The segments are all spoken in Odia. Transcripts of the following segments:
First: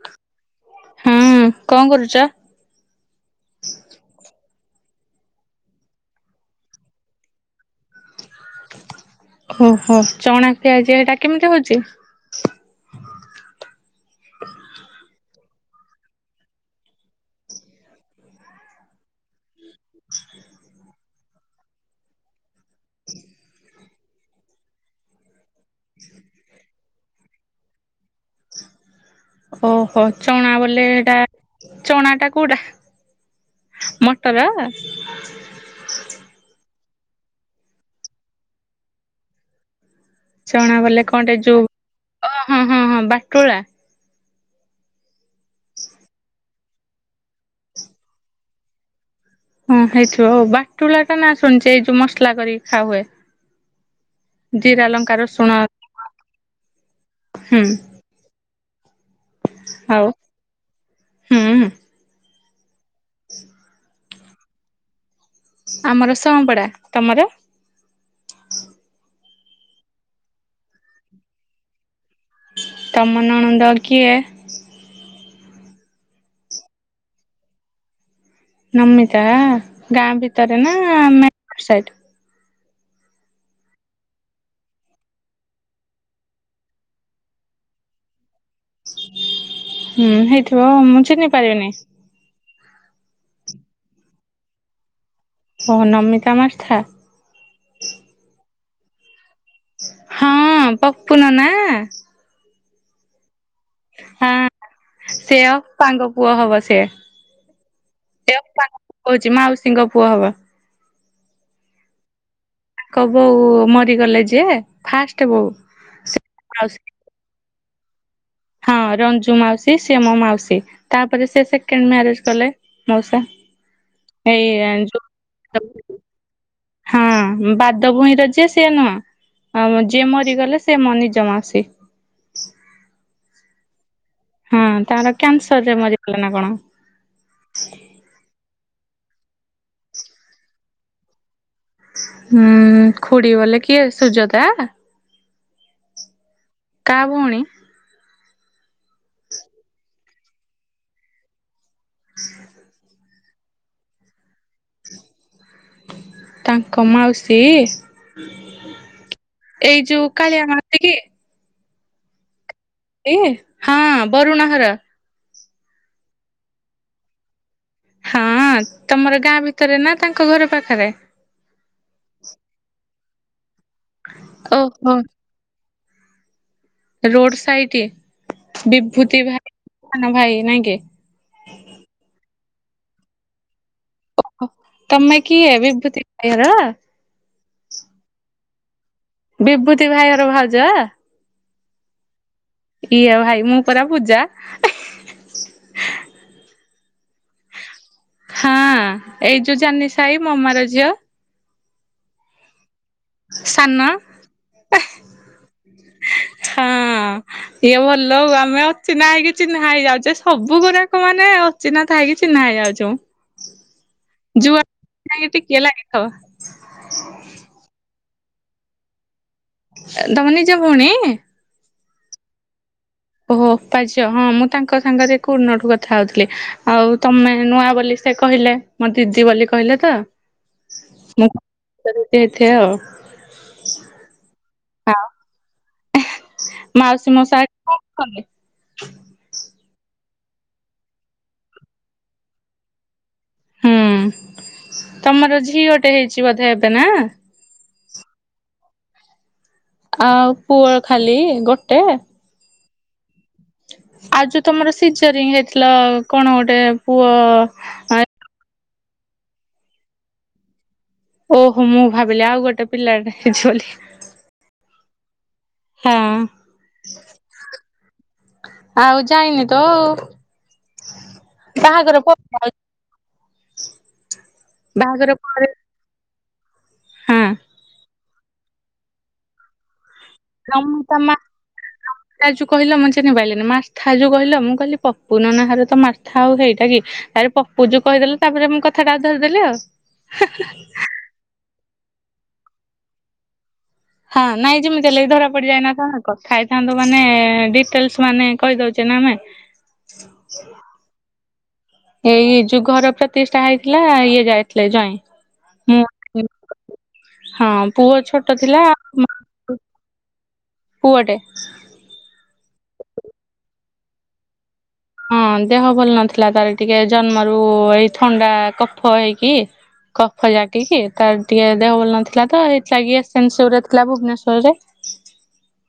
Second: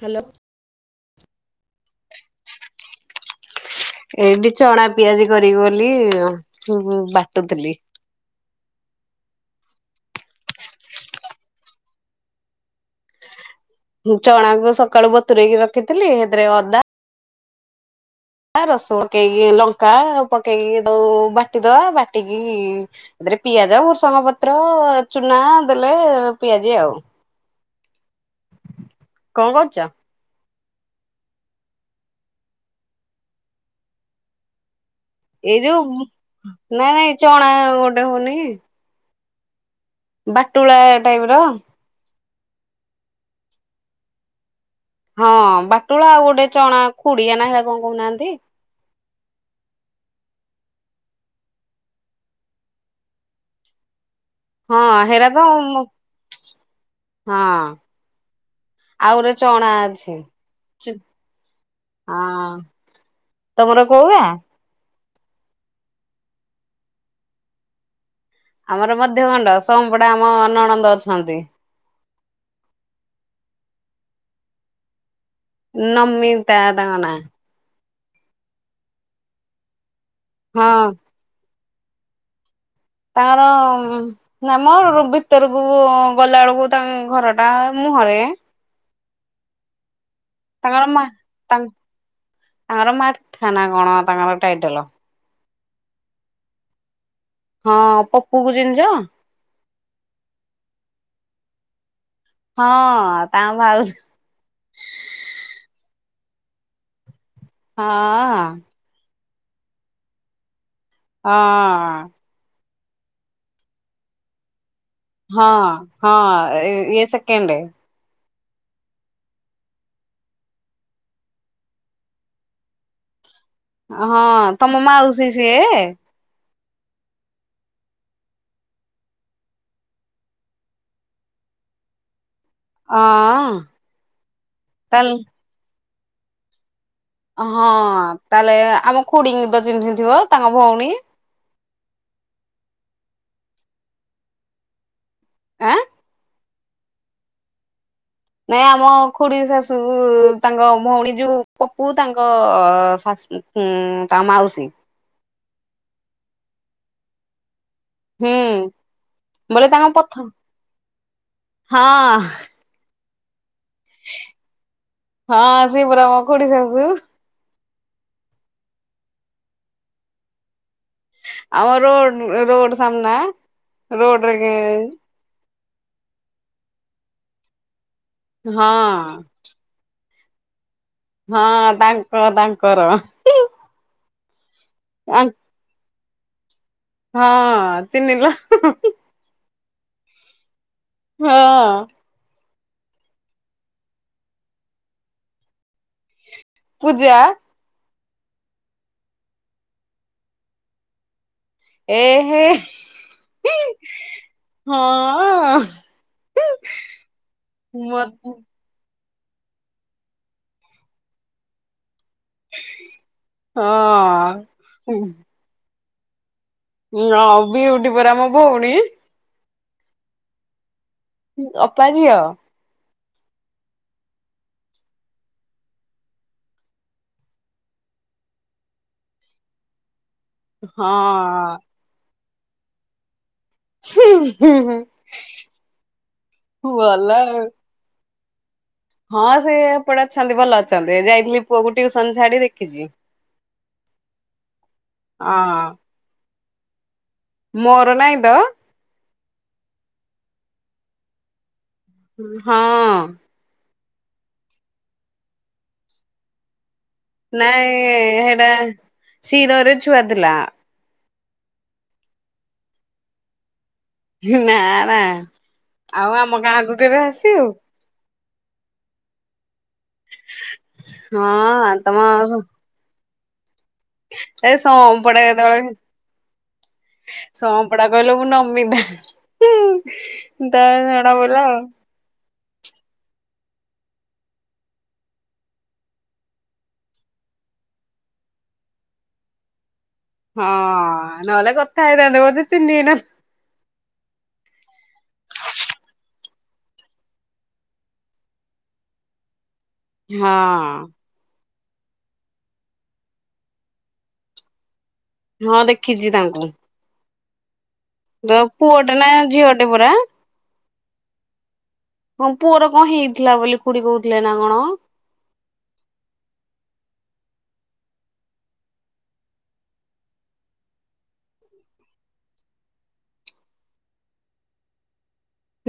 ହ୍ୟାଲୋ ହୁଁ କଣ କରୁଛ? ଏଇଠି ଚଣା ପିଆଜି କରିକି ବୋଲି ବାଟୁଥିଲି । ଠିକ [inaudible] ଓହୋ, ଚଣା ପିଆଜି ଏଇଟା କେମିତି ହଉଛି? ଚଣାକୁ ସକାଳୁ ବତୁରଇକି ରଖିଥିଲି ସେଥିରେ ଅଦା ଆ ରସୁଣ ପକେଇକି, ଲଙ୍କା ପକେଇକି, ତାକୁ ବାଟିଦବା ବାଟିକି ତାରେ ପିଆଜ ଆଉ ମୃସଙ୍ଗ ପତ୍ର ଚୁନା ଦେଲେ ପିଆଜି ଆଉ କଣ କରୁଛ? ଓହୋ, ଚଣା ଲେ ଏଟା ଚଣା ଟା କୋଉଟା ମଟର ଏଇ ଯୋଉ ନାଇଁ ନାଇଁ ଚଣା ଗୋଟେ ହଉନି ବାଟୁଳା ଚଣା ବଲେ ଟାଇପ କଣ ର ଟେ ଯୋଉ ଅ ହଁ ହଁ ହଁ ବାଟୁଳା ହଁ ବାଟୁଳା ଆଉ ଗୋଟେ ଚଣା ଖୁଡିଆ ନା ହୋ କଣ କହୁନାହାନ୍ତି ହଁ ହେଇଥିବ ଆଉ ବାଟୁଳା ଟା ନା ଶୁଣିଛେ ଏଇ ଯୋଉ ମସଲା କରିକି ଖା ହୁଏ ହଁ ଜିରା ଲଙ୍କା ହେରା ତ ରସୁଣ ହଁ ହୁଁ ଆଉ ଗୁରେ ଚଣା ଆଉ ଅଛି, ହୁଁ ହଁ ତମର କୋଉ ଗାଁ? ଆମର ସାଂପଡା, ତମର? ଆମର ମଧ୍ୟ ଗଣ୍ଡ ସୋମ ପଡ଼ା ଆମ ନନନ୍ଦ ଅଛନ୍ତି । ତମ ନଣନ୍ଦ କିଏ । ନମିତା ତାଙ୍କ ନାଁ । ନମିତା ଗାଁ ଭିତରେ ନା ହଁ ମାର୍କେଟ ସାଇଟ । ତାଙ୍କର ନା ମର ଭିତରକୁ ଗଲା ବେଳକୁ ତାଙ୍କ ଘର ଟା ମୁ । ହରେ । ହୁଁ ହେଇଥିବ ମୁଁ ମା ଚିହ୍ନି ପାରିବିନି । ତାଙ୍କର ମାରଥେ ନା କଣ ତାଙ୍କର ଟାଇଟଲ । ଓ ହୋ ନମିତା ମାରଥା । ହଁ ପପୁ କୁ ଚିନିଛ । ହଁ ପପୁ ନନା । ହଁ ତାଙ୍କ ଭାଉଜ । ସାଙ୍ଗ ପୁଅ ହବ ସେ । ହଁ । ମାଉସୀ ଙ୍କ ପୁଅ ହବ। ହଁ । ତାଙ୍କ ବୋଉ ମରିଗଲେ ଯେ । ହଁ ହଁ ଇଏ ସେକେଣ୍ଡ । ହଁ । ରଞ୍ଜୁ ମାଉସୀ ସିଏ ମୋ ମାଉସୀ ତାପରେ ସେ ସେକେଣ୍ଡ ମ୍ୟାରେଜ କଲେ ମାଉସା । ହଁ ତମ ମାଉସି ସିଏ। ହଁ ବାଦ ଭୂଇଁ ର ଯିଏ ସିଏ ନୁହଁ। ଆଉ ଯିଏ ମରିଗଲେ ସେ ମୋ ନିଜ ମାଉସି । ଅହଁ । ହଁ ତାଙ୍କର କ୍ୟାନସର ରେ ମରିଗଲା ନା କଣ । ହଁ ତାହେଲେ ଆମ ଖୁଡି ଙ୍କୀ ତ ଚିହ୍ନିଥିବ ତାଙ୍କ ଭଉଣୀ। ହୁଁ ଖୁଡ଼ି ବଲେ କିଏ ସୁଯତା । ଆଁ । କା ଭଉଣୀ । ନାଇଁ ଆମ ଖୁଡି ଶାଶୁ ତାଙ୍କ ଭଉଣୀ ଯୋଉ । ପପୁ ତାଙ୍କ ଶାଶୁ ତାଙ୍କ ମାଉସୀ । ତାଙ୍କ ମାଉସୀ । ହୁଁ ବୋଲେ ଏଇ ତାଙ୍କ ଯୋଉ ପଥ କାଳିଆ ମାତି କି । ହଁ । ଏ ହଁ ବରୁଣ ଘର । ହଁ ସିଏ ପରା ମୋ ଖୁଡି ସାସୁ । ହଁ ତମର ଗାଁ ଭିତରେ ନା ତାଙ୍କ ଘର ପାଖରେ । ଆମ ରୋ ରୋଡ ସାମ୍ନା ରୋଡରେ । ଓହୋ ରୋଡ ସାଇଡ ହଁ ବିଭୂତି ଭାଇ ଭାଇ ନାଇଁ କି । କର । ତମେ କିଏ ବିଭୂତି ଭାଇ ଘର। ହଁ ଚିନିଲ । ବିଭୂତି ଭାଇଘର ଭାଉଜ। ହଁ । ଇଏ ଭାଇ ମୁଁ ପରା ପୂଜା । ପୂଜା । ହଁ ଏଇ ଯୋଉ ଜନି ସାହି ମମାର ଝିଅ । ଏ ହେ ସାନ ହଁ । ହଁ ଇଏ ଭଲ ଆଉ ମ ଆମେ ଅଚି ଚିହ୍ନା ହେଇକି ଚିହ୍ନା ହେଇଯାଉଚେ ସବୁ ଗୁଡାକ ମାନେ ଅଛିିହ୍ନା । ତାହା କିଛି ନାହିଁ ଆଉ ହଁ ଯୋଉ ଯୁଆ ଯକ ଟିକେ ଲାଗିଥାଅ। ହଁ ହଁ ବିଉଡି ପରା ଆମ ଭଉଣୀ ତମ ନିଜ ଭଉଣୀ? ଅପା ଝିଅ। ଓହୋ ପାଜ ହଁ ମୁଁ ତାଙ୍କ ସାଙ୍ଗରେ ଏକ ଉନଠୁ କଥା ହଉଥିଲି ଆଉ ତମେ ନୂଆ ବୋଲି ସେ କହିଲେ ମୋ ଦିଦି ବୋଲି କହିଲେ ତ। ହଁ। ସେଥା ଭଲ। ହମେ ହଁ ସେ ଏପଟେ ଅଛନ୍ତି ଭଲ ଅଛନ୍ତି ଯାଇଥିଲି ପୁଅକୁ ଟିୁସନ ଛାଡି ଦେଖିଛି। ହୁଁ ତମର ଝିଅ ହଁ ଗୋଟେ ହେଇଛି ବଧେ ଏବେ ନା ମୋର ନାହିଁ ତ। ଆଉ ପୁଅ ଖାଲି ଗୋଟେ? ହଁ। ଆଉ ଯୋଉ ତମର ସିଜରିଙ୍ଗ ହେଇଥିଲା କଣ ଗୋଟେ ପୁଅ ନାଇ ସେଇଟା ସୀରରେ ଛୁଆ ଥିଲା। ଓହୋ ମୁଁ ଭାବିଲି ଆଉ ଗୋଟେ ପିଲାଟା ହେଇଛି ବୋଲି। ନା ନା ଆଉ ହଁ ଆମ ଗାଁକୁ କେବେ ଆସିବୁ? ଆଉ ଯାଇନି ତ ହଁ ତମ ବାହାଘର ପ ଏ ଶପଡା ପରେ କେତେବେଳେ ହଁ ଶପଡା କହିଲୁ। ମୁଁ ନମିତା ଆଉ ତ ମୁଁ ମା ଜଡା ବଲ ଆ ତା ଯଉ କହିଲ ମେନି ପାଇନି ମାସ୍ଥା ଯୋଉ କହିଲ ମୁଁ କହିଲି ପପୁନ ନାହାରରେ ତ ମାସ୍ଥା ଆଉ ହେଇଟା କି ପପୁ ଯୋଉ କହିଦଲେ ତାପରେ ମୁଁ କଥାଟା ଧରିଦେଲି ଆଉ। ହଁ ନହେଲେ କଥାଇ ବ ଚିନ ନା। ହଁ ନାଇଁ ଯେମିତି ହେ ଲାଗି ଧରା ପଡିଯାଏନା କଣ କ ଖାଇଥାନ୍ତୁ ମାନେ ଡିଟେଲସ ମାନେ କହିଦଉଛେ ନା ଆମେ ହଁ। ଏଇ ଯୋଉ ଘର ପ୍ରତିଶ ଟା ହେଇଥିଲା ଇଏ ଯାଇଥିଲେ ଜାଇଁ। ହଁ ଦେଖିଛି ତାଙ୍କୁ ହଁ ପୁଅ ଛୋଟ ତ ଥିଲା ପୁଅଟେ ନା ଝିଅଟେ ପରା ପୁଅଟେ ହଁ ପୁଅର କଣ ହେଇଥିଲା ବୋଲି ଖୁଡି କହୁଥିଲେ ନା କଣ? ହଁ ଦେହ ଭଲ ନଥିଲା ତାର ଟିକେ ଜନ୍ମରୁ ଏଇ ଥଣ୍ଡା କଫ ହେଇକି କଫ ଜାକ କି ତାର ଟିକେ ଦେହ ଭଲ ନଥିଲା ତ ଏଇଥିଲାଗିସନେଶରରେ ଥିଲା ଭୁବନେଶ୍୍ୱର ରେ ହଁ।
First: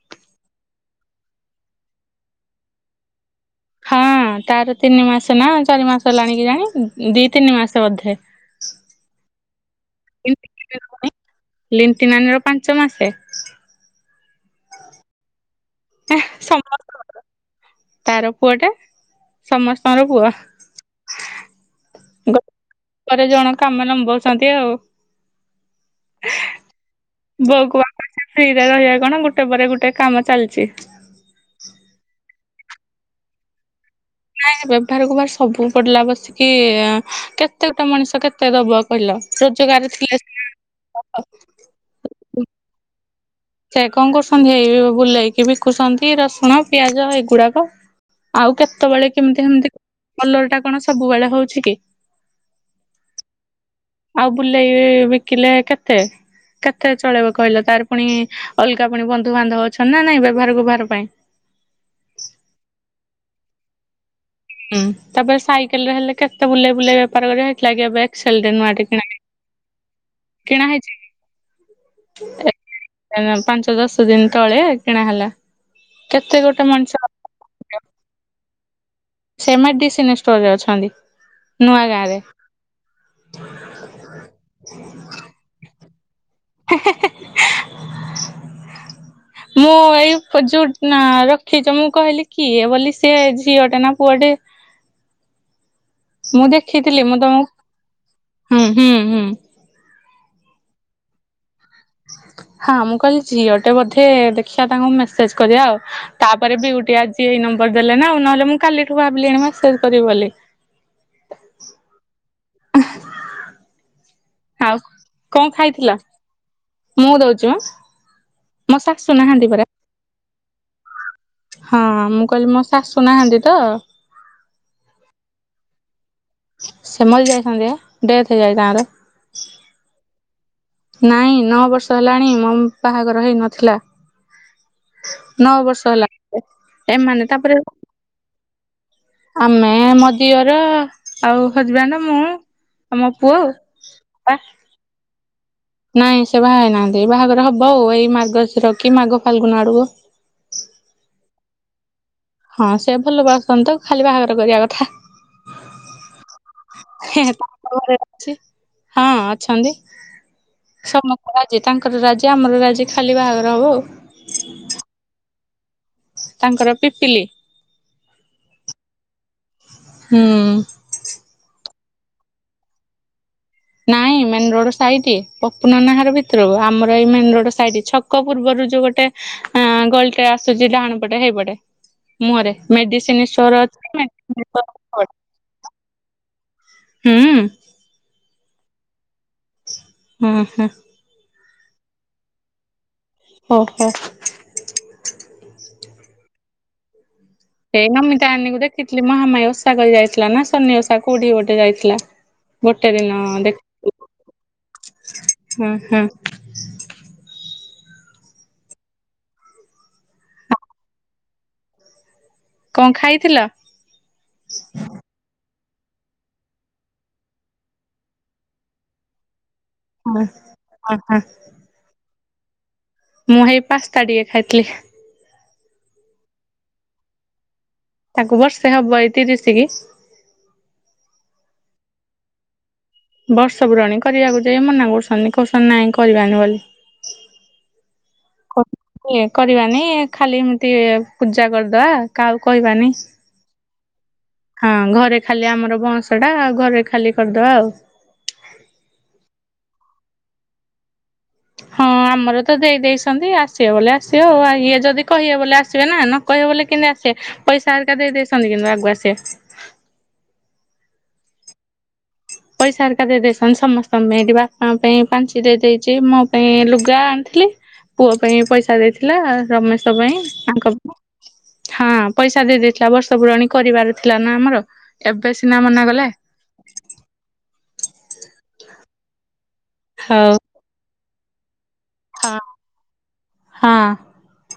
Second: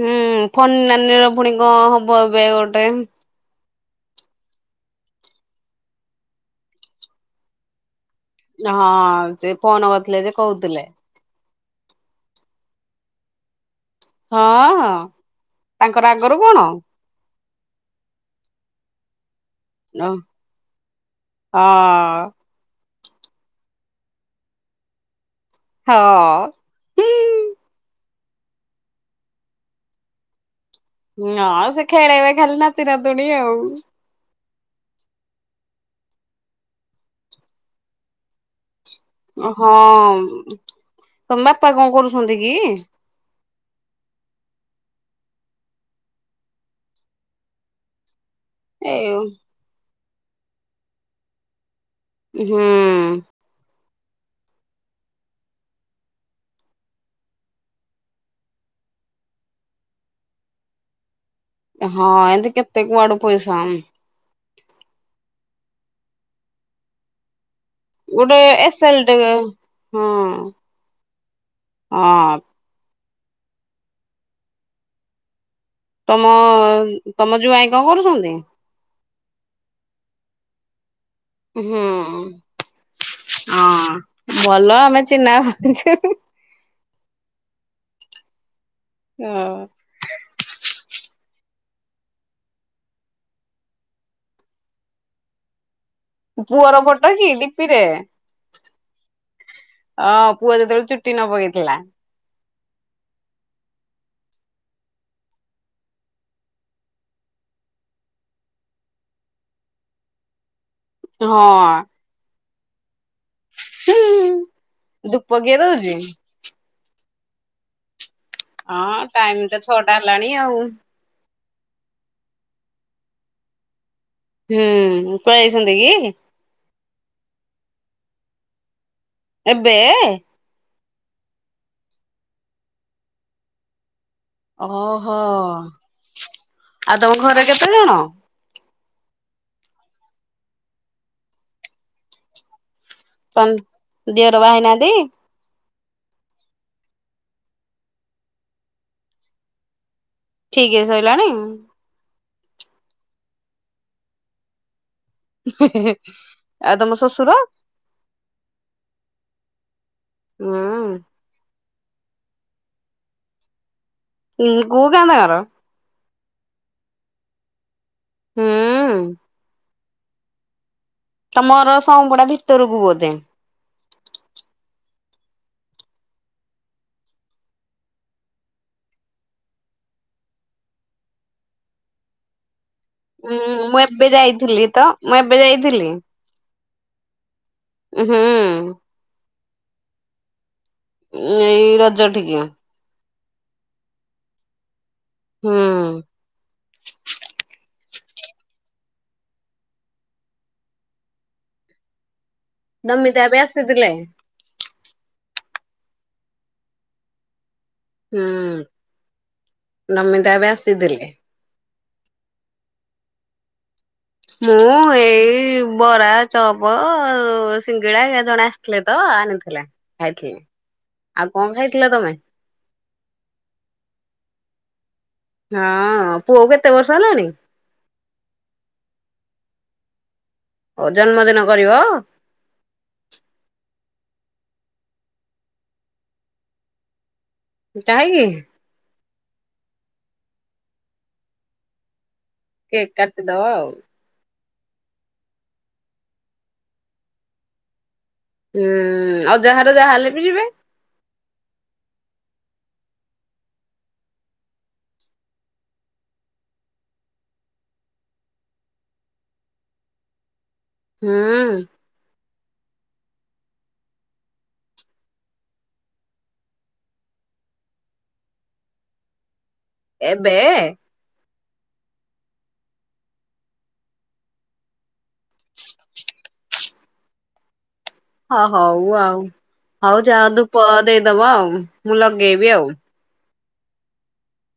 ହୁଁ ଫନ ନାନୀର ପୁଣି କଣ ହବ ଏବେ ଗୋଟେ ହଁ ତାର ତିନି ମାସ ନା ଚାରି ମାସ ହେଲାଣିିକ ଜାଣି ଦି ତିନି ମାସ ବୋଧେ ହଁ ସେ ଫୋନ କରିଥିଲେ ଯେ କହୁଥିଲେ। ଲିଟି ନାନୀର ପାଞ୍ଚ ମାସ ହଁ ତାଙ୍କର ଆଗରୁ କଣ ସମସ୍ତ ତାର ପୁଅ ଟା ସମସ୍ତଙ୍କର ହଁ ପୁଅ ଜଣ କାମ ଲମ୍ବଉଛନ୍ତି ଆଉ। ହଁ ହଁ। ଫ୍ରୀରେ ରହିବା କଣ ଗୋଟେ ପରେ ଗୋଟେ କାମ ଚାଲିଛି। ହଁ ସେ ଖେଳେଇବେ ଖେଲି ନାତି ନାଦୁଣି ଆଉ। ନାଇଁ ବ୍ୟବହାରକୁ ବାାର ସବୁ ପଡିଲା ବସିକି କେତେ ଗୋଟା ମଣିଷ କେତେ ଦବ। କହିଲ ହଁ ରୋଜଗାର ଥିଲେ ତମ ବାପା କଣ କରୁଛନ୍ତି କି ସେ କଣ କରୁଛନ୍ତି ଏଇ ବୁଲେଇକି ବିକୁଛନ୍ତି ରସୁଣ ପିଆଜ ଏଇଗୁଡାକ ଆଉ ଏ କେତେବେଳେ କେମିତି ସେମତି କଲର ଟା କଣ ସବୁବେଳେ ହଉଛି କି। ହୁଁ। ଆଉ ବୁଲେଇ ବିକିଲେ କେତେ କେତେ ଚଳେଇବ କହିଲ ତାର ପୁଣି ଅଲଗା ପୁଣି ବନ୍ଧୁବାନ୍ଧବ ଅଛନ୍ତି ନା ନାଇଁ ବ୍ୟବହାରକୁବହାର ପାଇଁ ହଁ ଏମତି କେତେ କୁଆଡୁ ପଇସା ଆ ହୁଁ ତାପରେ ସାଇକେଲ ରେ ହେଲେ କେତେ ବୁଲେଇ ବୁଲେଇ ବେପାର କରିବା। ଏ ଲଗି ବକ୍ ଗୋଟେ ଚେଡ୍ରନ୍ ମା ଏସେଲ କିଣା ଟେ ହଁ କେଣା ହେଇଛି? ହଁ ପାଞ୍ଚ ଦଶ ଦିନ ତଳେ କିଣା ହେ। ଲା ତମ ତମ ଯୋଉ ଭାଇ କଣ କରୁଛନ୍ତି? ସେମଡିସିୋର ରେ ଅଛନ୍ତି। ନୂଆ ହୁଁ ଗାଁ ରେ ହଁ ଭଲ ଆମେ ଚିହ୍ନା କରଛେ। ମୁଁ ହଁ ଏଇୁ ଖଚ ମୁଁ କହିଲି କିଏ ବୋଲି ସେିଏ ଝିଅଟେ ନା ପୁଅଟେ ମୁଁ ପୁଅର ଦେଖିଥିଲି ଫଟୋ ମୁଁ କି ଡିପିରେ? ତମକୁ ହୁଁ ହୁଁ ହୁଁ। ଅଁ ପୁଅ ଯେତେବେଳେ ଚୁଟି ନ ପକେଇଥିଲା ହଁ ମୁଁ କହିଲି ଝିଅଟେ ବୋଧେ ଦେଖିବା ତାଙ୍କୁ ମେସେଜ କରିବା ଆଉ ତାପରେ ବି ଗଆ। ନମ୍ବର ଦେଲେ ନା ଆଉ ନହେଲେ ମୁଁ କାଲି ଠୁ ଭାବିଲି ଏଣି ମେସେଜ କରିବି ବୋଲି ହଁ। ଅ ଆଉ ଧୂପ କଣ କିଏ ଖାଇଥିଲା ଦଉଛି? ମୁଁ ଦଉଛିୁ। ହଁ ଟାଇମ ତ ଛଅ ଟା ହେଲାଣି ଆଉ। ହଁ ମୁଁ କହିଲି ମୋ ଶାଶୁ ନାହାନ୍ତି ତ ହୁଁ ପାଇସଛନ୍ତି କି? ସେ ମରି ଯାଇଥାନ୍ତି ପା ଡେଥ ହେଇଯାଇଛି ତାଙ୍କର ଏବେ? ନାଇଁ ନଅ ବର୍ଷ ହେଲାଣି ମୋ ବାହାଘର ହେଇ ନଥିଲା ଓହୋ । ନଅ ବର୍ଷ ହେଲା ଆଉ ତମ ଏମାନେ ଘରେ ତାପରେ କେତେ ଜଣ? ଆମେ ମୋ ଦିଅର ଆଉ ହଜବାଣ୍ଡ ମୁଁ ଆମ ପୁଅ [inaudible] ତମ ଦିଅର ବାହା ହେଇନାହାନ୍ତି ନାଇଁ ସେ ବାହାଘ ହେଇ ନାହାନ୍ତି ବାହାଘର ହବ ଆଉ ଏଇ ମାର୍ଘଶିର କି ମାଗ ଫାଲଗୁନା ଆଡକୁ ଠିକେ ସରିଲାଣି? ହଁ ସେ ଭଲ ପାଉଛନ୍ତି ତ ଖାଲି ବାହାଘର କରିବା କଥା। ଆଉ ତମ ଶ୍ୱଶୁର [inaudible] ହଁ ଅଛନ୍ତି ହୁଁ [inaudible] ତାଙ୍କର ରାଜି ଆମର ରାଜି ଖାଲି ବାହାଘର ହେବ ଆଉ। ହଁ ଗୁଗ ନ କାର ତାଙ୍କର ପିପିଲି । ହୁଁ । ହୁଁ । ପାଊ ଗୋଡା ଭିତରକୁ ବୋଧେ ନାଇଁ ମେନ ରୋଡ ସାଇଡ ପପୁନନା ହର ଭିତରରୁ ଆମର ଏଇ ମେ ରୋଡ ସାଇଡ ଛକ ପୂର୍ବରୁ ଯୋଉ ଗୋଟେ ଅ ଗଳିଟେ ଆସୁଛି ଡାହାଣ ପଟେ ହେଇପଟେ ମୁହରେ ହଁ ମୁଁ ଏବେ ଯାଇଥିଲି ତ ମୁଁ ଏବେ ଯାଇଥିଲି ହୁଁ । ହୁଁ । ହୁଁ ହୁଁ । ଏଇ ରଜ ଟିକି ଓ ହୋ । ହୁଁ ସେଇ ନମିତା ଆଣୀକୁ ଦେଖିଥିଲି ମହାମାଇ ଓଷା କରି ଯାଇଥିଲା ନା ସନି ଓଷା କଠି ଗୋଟେ ଯାଇଥିଲା ଗୋଟେ ଦିନ ନମିତା ଏବେ ଦେଖ ଆସିଥିଲେ ହୁଁ ହୁଁ। ହୁଁ [inaudible] ନମିତା ଏବେ ଆସିଥିଲେ।। କଣ ଖାଇଥିଲ? ମୁଁ ଏଇ ବରା ଚପ ସିଙ୍ଗିଡା ଜଣେ ଆସିଥିଲେ ତ ଆଣିଥିଲେ । ହଁ ଖାଇଥିଲି ହଁ ହଁ ଆଉ କଣ ଖାଇଥିଲ ତମେ? ମୁଁ ହେଇ ପାସ୍ତା ଟିକେ ଖାଇଥିଲି । ହଁ ପୁଅ କେତେ ବର୍ଷ ହେଲାଣି? ତାଙ୍କୁ ବର୍ଷେ ହବ ଏଇତି ତିରିଶକି। ହଉ ଜନ୍ମଦିନ କରିବ? ବର୍ଷ ପୂୁରଣୀ କରିବାକୁ ଯାଇ ମନା କରୁସଛନ୍ତି। କୁସଛନ୍ତି ନାଇଁ କରିବାନି ବୋଲି । କାହିଁକି? କରିବାନି ଖାଲି ଏମତି ପୂଜା କରିଦବା । କେକ୍ କାଟିଦବା ଆଉ । ହଁ ଘରେ ଖାଲି ଆମର ବଁଶ ଟା ଆଉ ଘରେ ଖାଲି କରିଦବା ଆଉ । ହୁଁ ଆଉ ଯାହାର ଯାହା ହେଲେ ବି ଯିବେ । ହଁ । ଆମର ତ ଦେଇେଇଛନ୍ତି ଆସିବେ ବଲେ ଆସିବ ଆଉ ଇଏ ଯଦି କହିବେ ବୋଲେ ଆସିବେ ନା ନ କହିବେ ବଲେ କେମିତି ଆସିବେ । ପଇସା କା ଦେଇ ଦେଇେଇଛନ୍ତି କିନ୍ତୁ ଆଗକୁଆ ଆସେ । [inaudible] ହୁଁ । ପଇସା ଘରିକା ଦେଇ ଦେଇସନ ସମସ୍ତେ ଏଠି ବାପା ପାଇଁ ପାଞ୍ଚ ଦେଇଦେଇଛି ମୋ ପାଇଁ ଲୁଗା । ଥିଲ ପୁଅ ପାଇଁ ପଇସା ଦେଇଥିଲା ରମେଶ ପାଇଁ ଏବେ ତାଙ୍କ ପାଇଁ ହଁ। ପଇସା ଦେଇ ଦେଇେଇଥିଲା ବର୍ଷ ପୁରାଣୀ କରିବାର ଥିଲା ନା ଆମର ଏବେ ସିନା ମନା କଲେ। ହ ହଉ ଆଉ ହଉ ଯା ଧୂପ ଦେଇଦବ ଆଉ। ମୁଁ ହଁ। ଲଗେଇବି ଆଉ। ହଁ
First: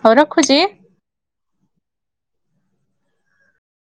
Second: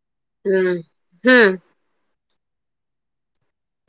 ହଉ ରଖୁଛି। ହଁ।